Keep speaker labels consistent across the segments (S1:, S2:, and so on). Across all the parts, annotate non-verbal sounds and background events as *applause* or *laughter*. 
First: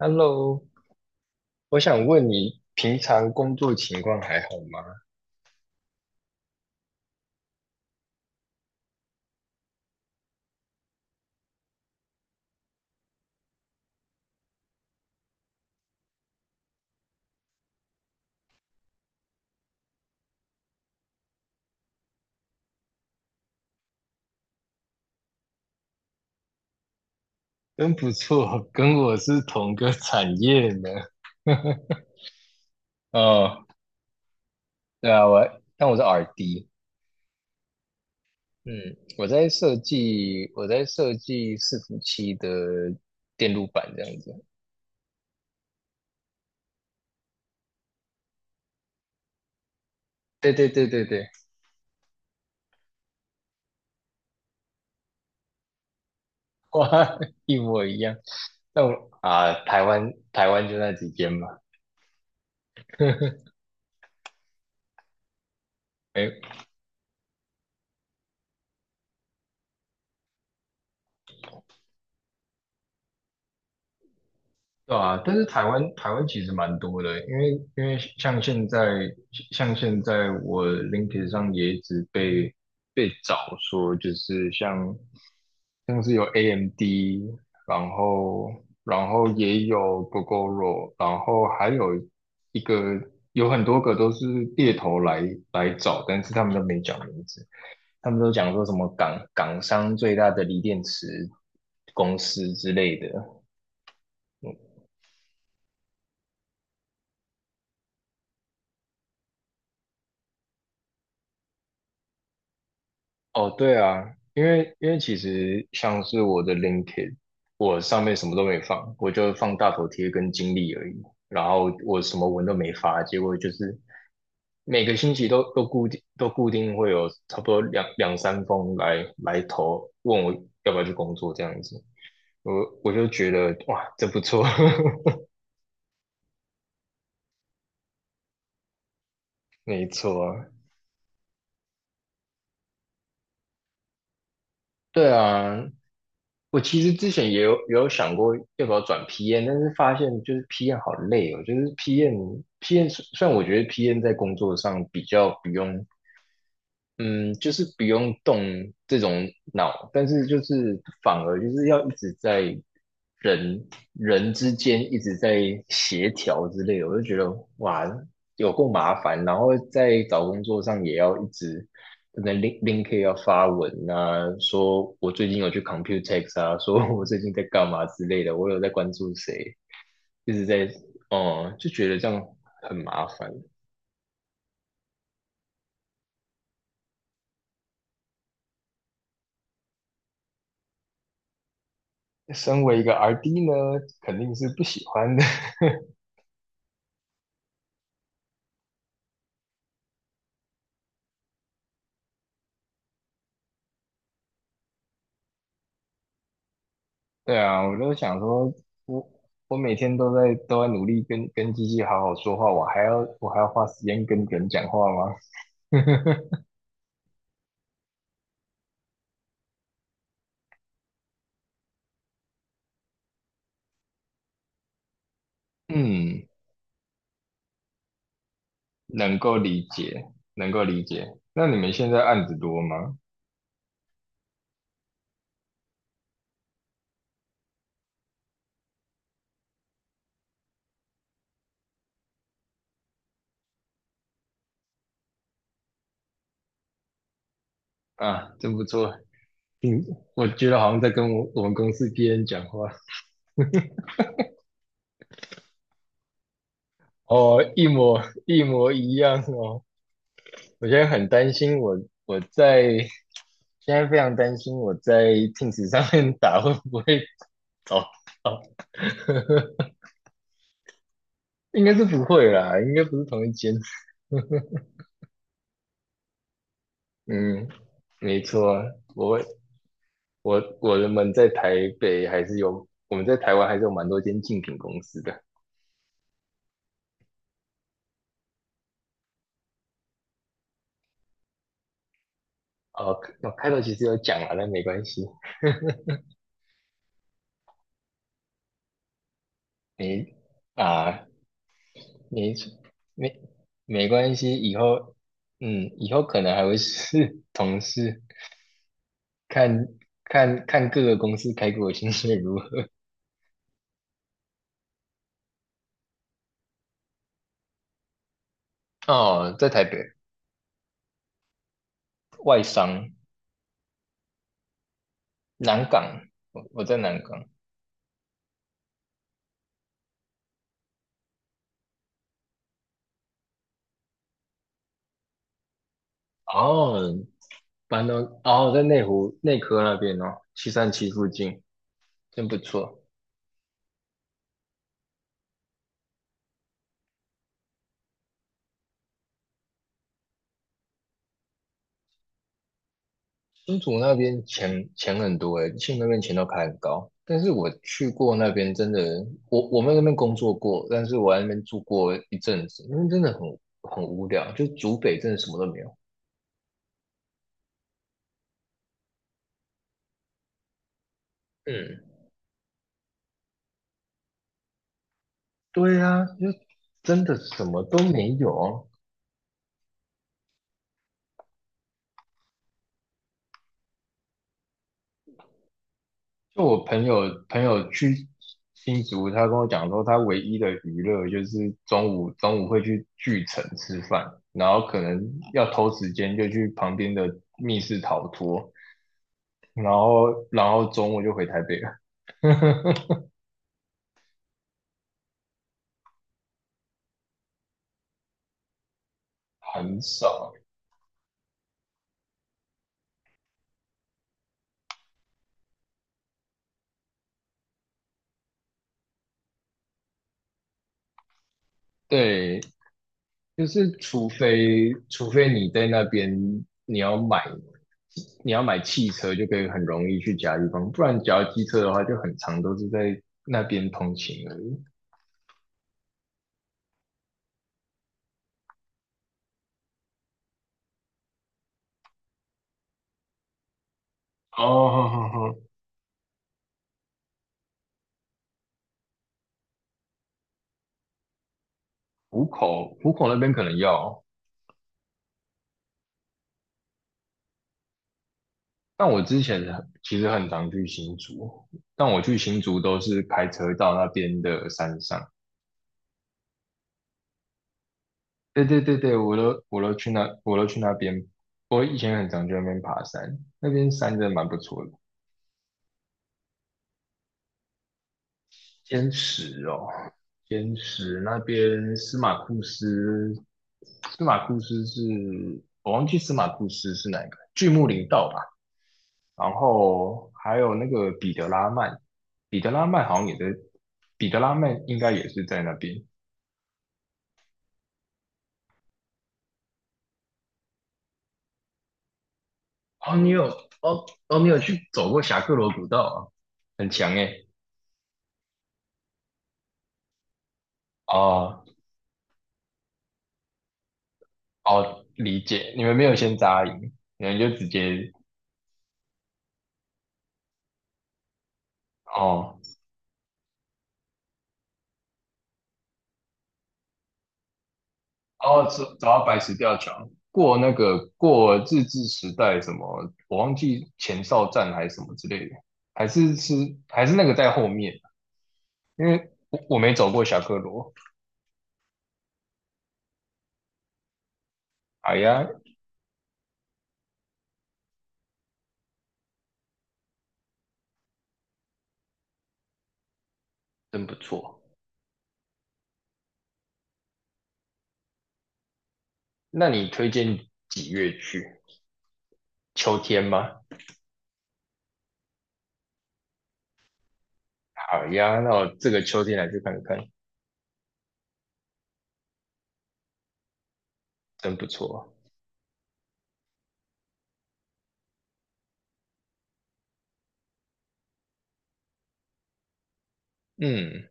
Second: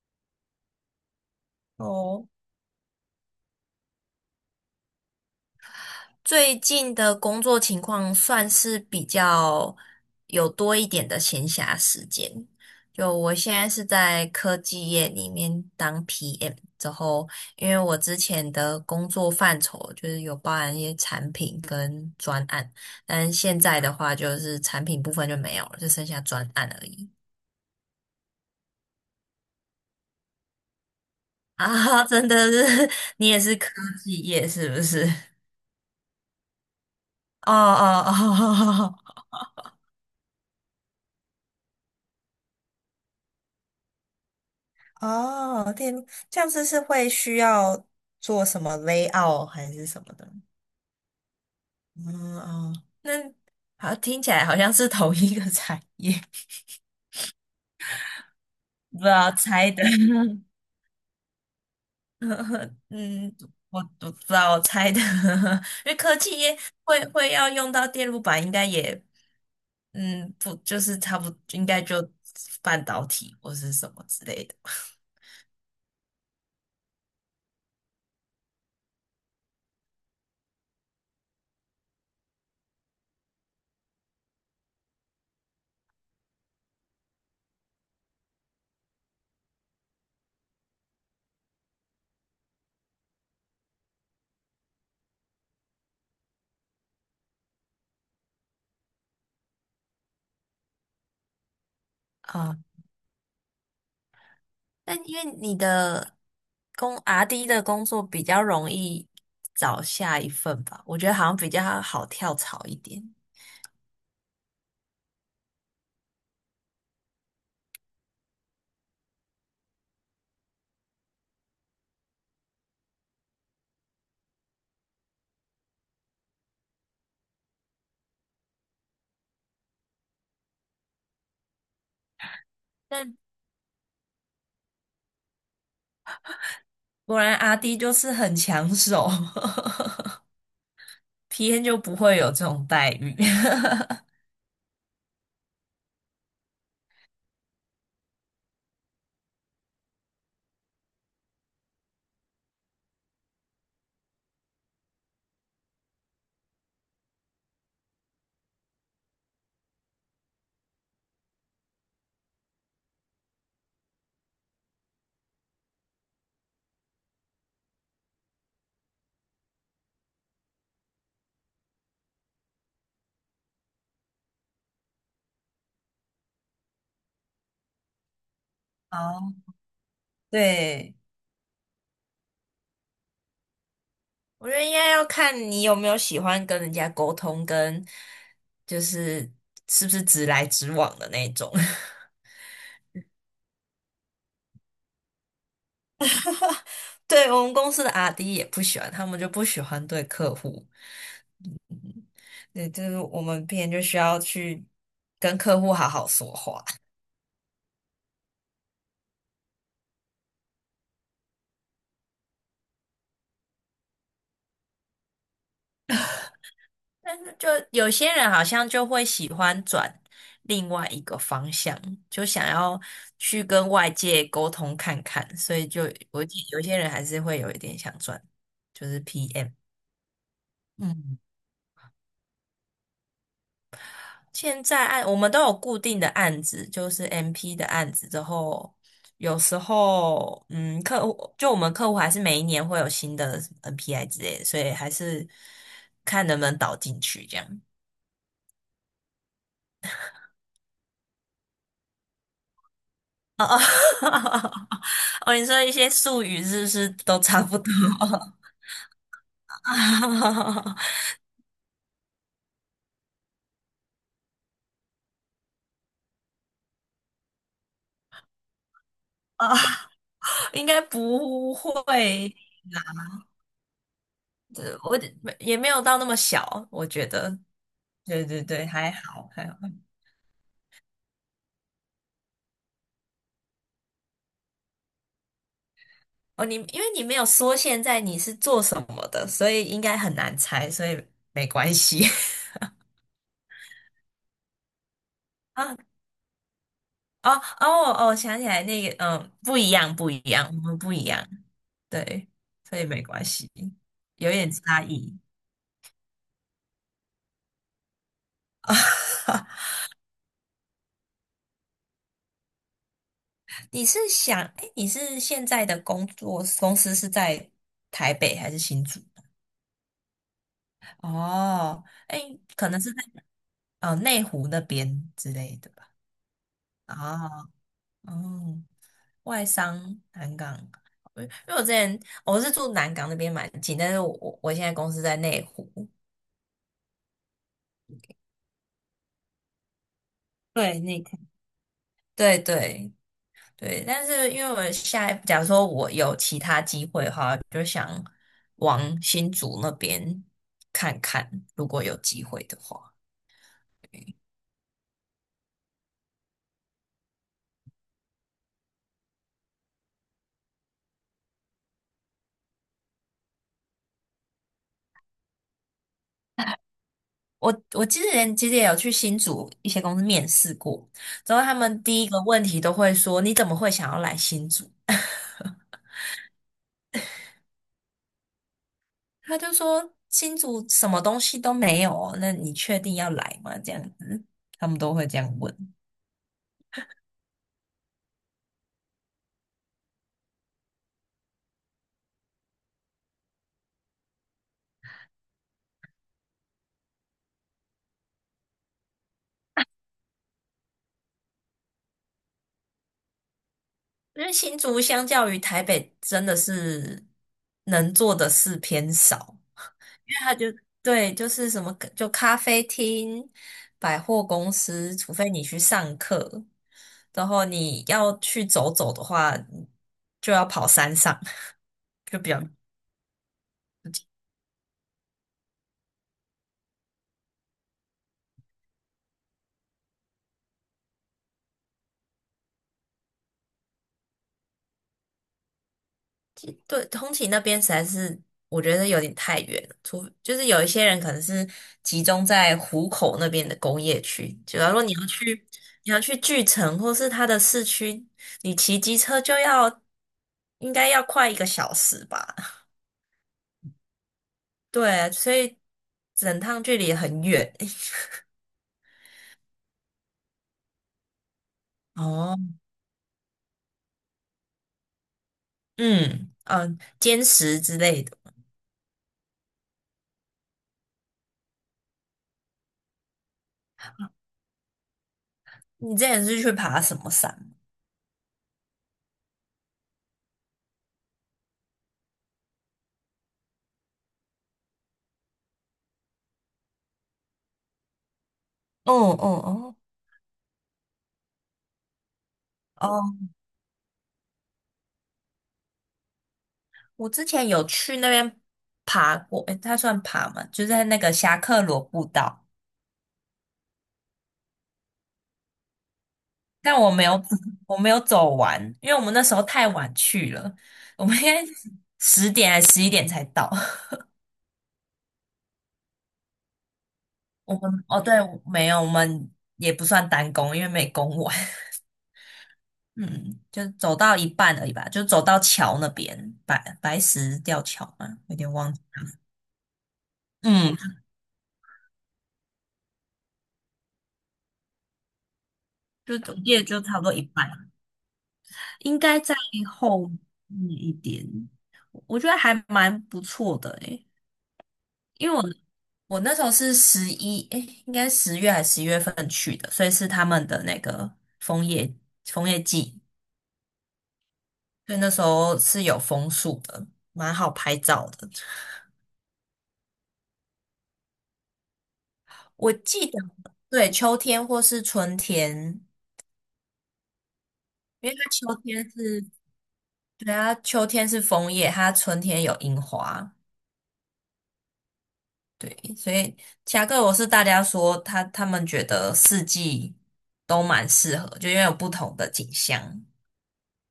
S1: Hello，我想
S2: 哦，
S1: 问你，平常工作情况还好吗？
S2: 最近的工作情况算是比较有多一点的闲暇时间。就我现在是在科技业里面当 PM，之后因为我之前的工作范畴就是有包含一些产品跟专案，但现在的话就是产品部分就没有了，就剩下专案而已。
S1: 真不错，跟我是同个产业呢。*laughs*
S2: 啊，*laughs* 真的是，*laughs* 你也是
S1: 哦，
S2: 科技业是不是？
S1: 对啊，
S2: *laughs*
S1: 但我是 RD，
S2: 哦哦
S1: 嗯，
S2: 哦。*laughs*
S1: 我在设计伺服器的电路板这样子。
S2: 哦，电路这样子是会需要做什么 layout 还是什么的？
S1: 对对对对对，
S2: 嗯哦，那好像听起来好像是同一个产业，
S1: 哇，*laughs* 一模一样。那
S2: *laughs* 不知
S1: 我
S2: 道
S1: 啊，
S2: 猜
S1: 台
S2: 的。
S1: 湾台湾就那几间嘛。
S2: *laughs* 嗯，
S1: *laughs*
S2: 我不知道我猜的，*laughs* 因为科技业会要用到电路板，应该也不就是差不应该就半导体或是什么之类的。
S1: 对啊，但是台湾其实蛮多的，因为像现在我 LinkedIn 上也一直被找说，就是像是有 AMD，然后然后也有 g o g o r 然后还有一个有很多个都是猎头来找，但是他们都没讲名字，他们都讲说什么港商最大的锂电池公司
S2: 啊。
S1: 之类的。
S2: 但因为你的阿 d 的工作比较容易找下一份吧，我觉得好像比较好跳槽一点。
S1: 哦，对啊，因为其实像是我的 LinkedIn，我上面什么都没放，我就放大头贴跟经历而已，然后我什么文都没发，结果就是每个星期都固定会有差不多两三封来投，问我要不要去工作这样子，我我就
S2: 但
S1: 觉得哇，这不错，
S2: 果然阿 D 就是很抢手
S1: *laughs* 没
S2: *laughs*
S1: 错啊，
S2: p N 就不会有这种待遇。*laughs*
S1: 对啊，我其实之前也有想过要不要转 PM，但是发现就是 PM 好累哦，就是 PM 虽然我觉得 PM 在工作上比较不用嗯，就是不用动这种脑，但是就是反而就是要一直在人人之间一直在协调之类的，我就觉得哇，有够麻烦。然后在找工作上也要一直可能 Link 要发文啊，说我最近有去 Computex 啊，说我最近在干嘛之类的，我有在关注
S2: 哦，
S1: 谁，一直在
S2: 对，
S1: 哦、就觉得这样很麻烦。
S2: 我觉得应该要看你有没有喜欢跟人家沟通，跟就是是不是直来直往的那种。*laughs*
S1: 身为一个 RD 呢，肯定是不喜欢 *laughs* 的。
S2: 对，我们公司的阿 d 也不喜欢，他们就不喜欢对客户。对，就是我们别人就需要去跟客户好好说话。*laughs*
S1: 对啊，我就想说，我我每天都在努力跟机器好好说话，我还要花时间跟人讲话吗？
S2: 但是就有些人好像就会喜欢转另外一个方向，就想要去跟外界沟通看看，所以我
S1: 嗯，
S2: 有些人还是会有一点想转，就是
S1: 能够
S2: PM。
S1: 理解，能够理解。
S2: 嗯
S1: 那你们现在案子多吗？
S2: 现在我们都有固定的案子，就是 MP 的案子之后，有时候客户就我们客户还是每一年会有新的 NPI 之类的，所以还是看能不能导进去这样。
S1: 啊，真不错。嗯，我觉得好像在跟我们公司别人讲话。
S2: 哦哦 *laughs* 哦，你说一些术语是不是都
S1: 哦，
S2: 差不多？
S1: 一模一样哦。我现在很
S2: *laughs*
S1: 担心我，我在现在非常担心我在 Teams 上面打会不会倒
S2: 啊，
S1: *laughs*
S2: 应该不
S1: 应该是不会
S2: 会，
S1: 啦，应该不是同一间。*laughs*
S2: 我也没有到那么小，我觉得。
S1: 嗯，没
S2: 对对
S1: 错，
S2: 对，还
S1: 我
S2: 好还好。
S1: 我们在台北还是有，我们在台湾还是有蛮多间竞品公司的。
S2: 哦，因为你没有说现在你是做什么的，所以应该很难猜，所以没关系。*laughs*
S1: 哦，我开头其实有讲啊，但没关系，
S2: 啊，哦哦哦，想起来那个，不一样，
S1: 没
S2: 不一样，我们不一
S1: 啊，
S2: 样，对，
S1: 没
S2: 所以没
S1: 没
S2: 关系，
S1: 没关
S2: 有
S1: 系，
S2: 点
S1: 以
S2: 差
S1: 后
S2: 异。
S1: 嗯，以后可能还会是 *laughs* 同事，看
S2: *laughs*
S1: 看看各个公司开给我薪水如何。*laughs*
S2: 你是想，哎，你是现在的工作公司是在台北还是新竹？
S1: 哦，在台北
S2: 哦，哎，
S1: 外
S2: 可能
S1: 商
S2: 是在内湖那边之类
S1: 南
S2: 的吧。
S1: 港，我在南港。
S2: 哦。哦，外商南港，因为我之前是住南港那边蛮近，但是我现在公司在内湖，
S1: 哦，板东哦，在内湖内科那边哦，七三
S2: 对，
S1: 七
S2: 那
S1: 附
S2: 个，
S1: 近，真不
S2: 对
S1: 错。
S2: 对对，但是因为我下一，假如说我有其他机会的话，就想往新竹那边看看，如果有机会的话。
S1: 新竹那边钱很多诶，新竹那边钱都开很高。但是我去过那边，真的，我们那边工作过，但是我在那边住过一阵子，那边真的很无聊，就竹北真的什么都没有。
S2: 我之前其实也有去新竹一些公司面试过，之后他
S1: 嗯，
S2: 们第一个问题都会说：“你怎么会想要来新竹？” *laughs*
S1: 对啊，就真的什么都没有啊，
S2: 他就说新竹什么东西都没有哦，那你确定要来吗？这样子，他们都会这样问。
S1: 就我朋友去新竹，他跟我讲说，他唯一的娱乐就是中午会去巨城吃饭，然后可能要偷时间就去旁边的密室逃脱，然后中午就回台北了，
S2: 因为新竹相较于台北，真的是能做的事偏少，
S1: 很
S2: 因为
S1: 少。
S2: 他就对，就是什么就咖啡厅、百货公司，除非你去上课，然后你要去走走的话，就要跑山上，就比
S1: 对，
S2: 较
S1: 就是除非你在那边你要买你要买汽车，就可以很容易去其他地方，不然只要机车的话，就很长都是在那边通勤而已。
S2: 对，通勤那边实在是我觉得有点太远了，就是有一些人可能是集中在湖口那边的工业区，假如说
S1: 哦，
S2: 你要去巨城或是它的市区，你骑机车应该要快一个小时
S1: 浦
S2: 吧？
S1: 口，浦口那边可能要，
S2: 对，所以整趟距离很远。*laughs*
S1: 但我之前其实很常去新竹，但我去
S2: 哦，
S1: 新竹都是开车到那边的山上。
S2: 嗯嗯，坚持之类的。
S1: 对对对对，我都去那边，我以前很常去那边爬山，那边山真的蛮不错的。
S2: 你之前是去爬什么山？
S1: 天池哦，天池那边司马库斯，司马库斯是我忘记司马库斯是哪一个，巨木林道吧。
S2: 哦
S1: 然
S2: 哦
S1: 后还有那个彼得拉曼，彼得拉曼好像也在，
S2: 哦
S1: 彼得拉曼应该也是在那边。
S2: 我之前有去那边爬过，诶，它算爬吗？就是在那个侠客罗步道，
S1: 哦，你有去走过侠客罗古道啊？很
S2: 但我
S1: 强
S2: 没有，
S1: 诶。
S2: *laughs* 我没有走完，因为我们那时候太晚去了，我们应
S1: 哦
S2: 该10点还11点才到。*laughs*
S1: 哦，理解，你们没有先扎营，你们就直
S2: 我们
S1: 接
S2: 哦，对，没有，我们也不算单攻，因为没攻完，
S1: 哦
S2: *laughs* 嗯，就走到一半而已吧，就走到桥那边，白石吊桥嘛，有
S1: 哦
S2: 点
S1: 走
S2: 忘
S1: 走
S2: 记
S1: 到白石吊桥，过那
S2: 嗯，
S1: 个过日治时代什么，我忘记前哨站还是什么之类的，还是
S2: 就
S1: 是
S2: 总计也就
S1: 还是
S2: 差不
S1: 那
S2: 多
S1: 个
S2: 一
S1: 在后
S2: 半，
S1: 面，因
S2: 应
S1: 为
S2: 该在
S1: 我没走过
S2: 后
S1: 侠
S2: 面
S1: 客罗。
S2: 一点。我觉得还蛮不错的诶，
S1: 哎呀，
S2: 因为我那时候是十一，诶，应该10月还是11月份去的，所以是他们的那个枫叶季，
S1: 真不错。
S2: 所以那时候是有枫树的，蛮好拍照的。
S1: 那你推荐几月去？
S2: 我
S1: 秋天
S2: 记得，
S1: 吗？
S2: 对，秋天或是春天，
S1: 好
S2: 因为
S1: 呀，那
S2: 它
S1: 我
S2: 秋
S1: 这个
S2: 天
S1: 秋天
S2: 是，
S1: 来去看看，
S2: 对啊，它秋天是枫叶，它春天有樱花，
S1: 真不错。
S2: 对，所以其他各国是大家说他们觉得四季都蛮适合，就因为有不同的景象。
S1: 嗯，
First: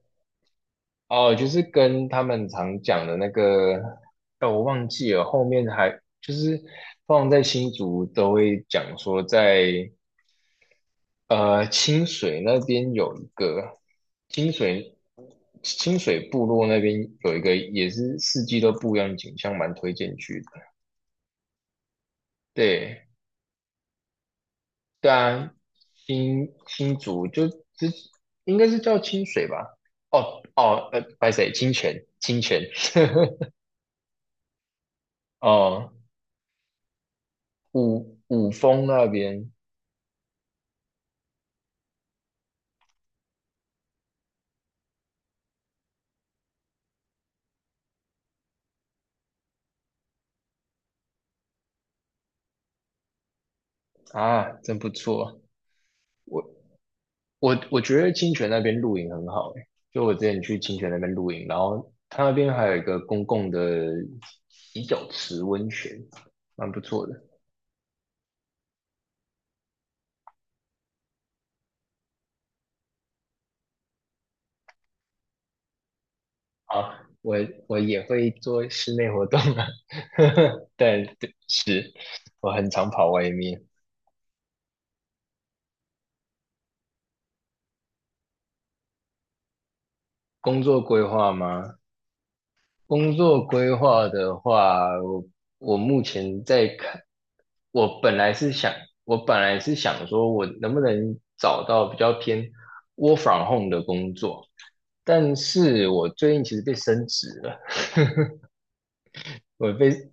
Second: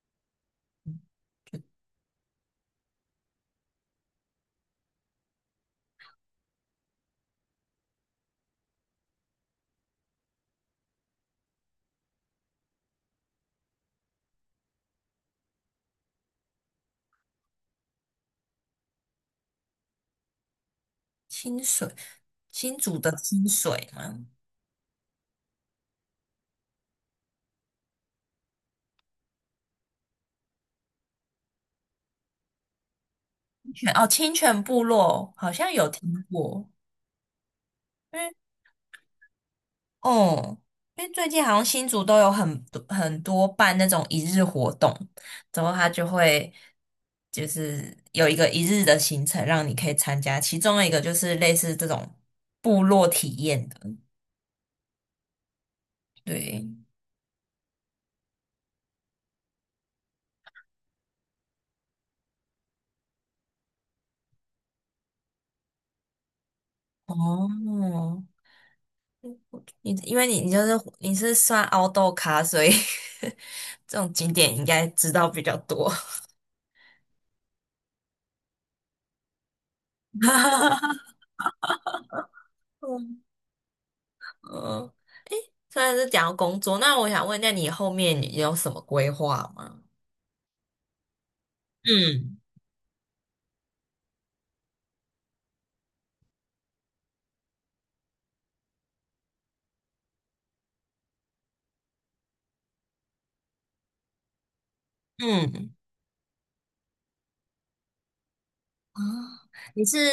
S1: 哦，就是跟他们常讲的那个，哦，我忘记了，后面还就是放在新竹都会讲说在，清水那边有一个清水清水部落那边有一个也是四季都不一样的景象，蛮推荐去的。
S2: 清水，新竹
S1: 对。
S2: 的清水吗？
S1: 对啊，新竹就应该是叫清水吧？哦哦，白水清泉，清泉，
S2: 清泉哦，清泉部落
S1: *laughs*
S2: 好像有
S1: 哦，
S2: 听过，
S1: 五
S2: 因为
S1: 五峰那边
S2: 哦，因为最近好像新竹都有很多很多办那种一日活动，然后他就会就是有一个一日的行程让你可以参加，其中的一个就是类似这种部落体验的，
S1: 啊，真不错。我
S2: 对，
S1: 我觉得清泉那边露营很好诶，就我之前去清泉那边露营，然后它那边还有一个公共的洗脚池温泉，蛮不错的。
S2: 哦。因为你是算凹豆咖，所以 *laughs* 这种景点应该知道比较多。
S1: 啊，我也会做室内活动啊，*laughs* 但
S2: *laughs*
S1: 对是我很常跑
S2: 嗯，
S1: 外面。
S2: 嗯，虽然是讲到工作，那我想问，一下，你后面有什么规划吗？
S1: 工作规划吗？
S2: 嗯
S1: 工作规划的话，我目前在看，我本来是想，我本来是想说，我能不能找到比较偏 work from home 的工作，但
S2: 嗯，
S1: 是我最近其实被升职了，
S2: 啊，
S1: 我
S2: 你是
S1: 被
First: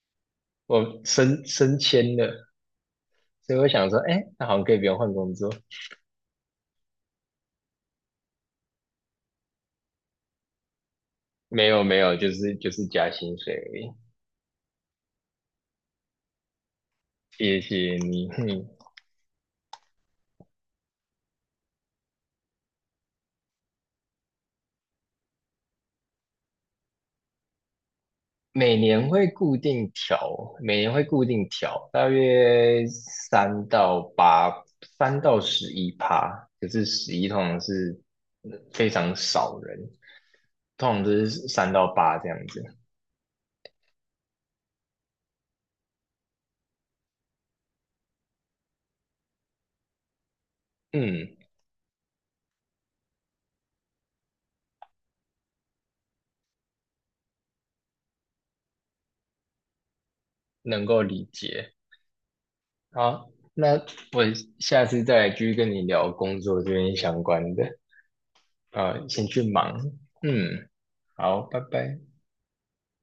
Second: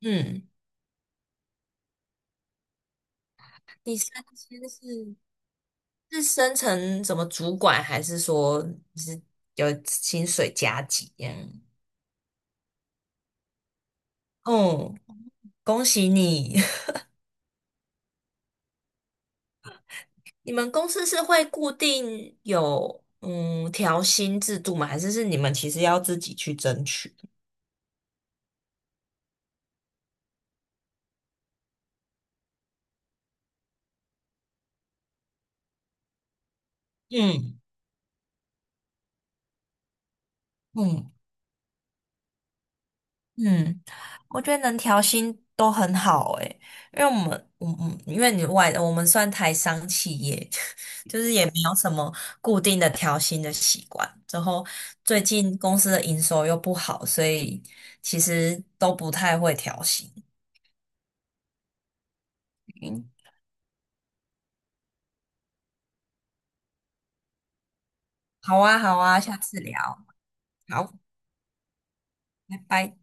S2: 嗯，
S1: 我升迁了，所以我想
S2: 你
S1: 说，
S2: 升
S1: 哎，那好像
S2: 迁
S1: 可以不用换
S2: 是
S1: 工作。
S2: 是升成什么主管，还是说你是有薪水加级这样？
S1: 没有没有，就是加薪水而已。
S2: 哦，恭喜你！
S1: 谢谢你，
S2: 你们公司是会固定有调薪制度吗？还是你们其实要自己去争取？
S1: 每年会固定调，每年会固定调，大约三到八，3到11%。可是十一通
S2: 嗯
S1: 常是非常少人，通常都
S2: 嗯
S1: 是三到八这样子。
S2: 嗯，我觉得能调薪都很好诶，因为我们嗯嗯，因为我们算台商企业，*laughs* 就是
S1: 嗯，
S2: 也没有什么固定的调薪的习惯。之后最近公司的营收又不好，所以其实都不太会调薪。
S1: 能够理解。
S2: 嗯，
S1: 好，那我下次再来继续跟你聊工作这边相关的。
S2: 好啊，好
S1: 啊，
S2: 啊，
S1: 先
S2: 下
S1: 去
S2: 次聊，
S1: 忙。嗯，
S2: 好，
S1: 好，拜拜。
S2: 拜拜。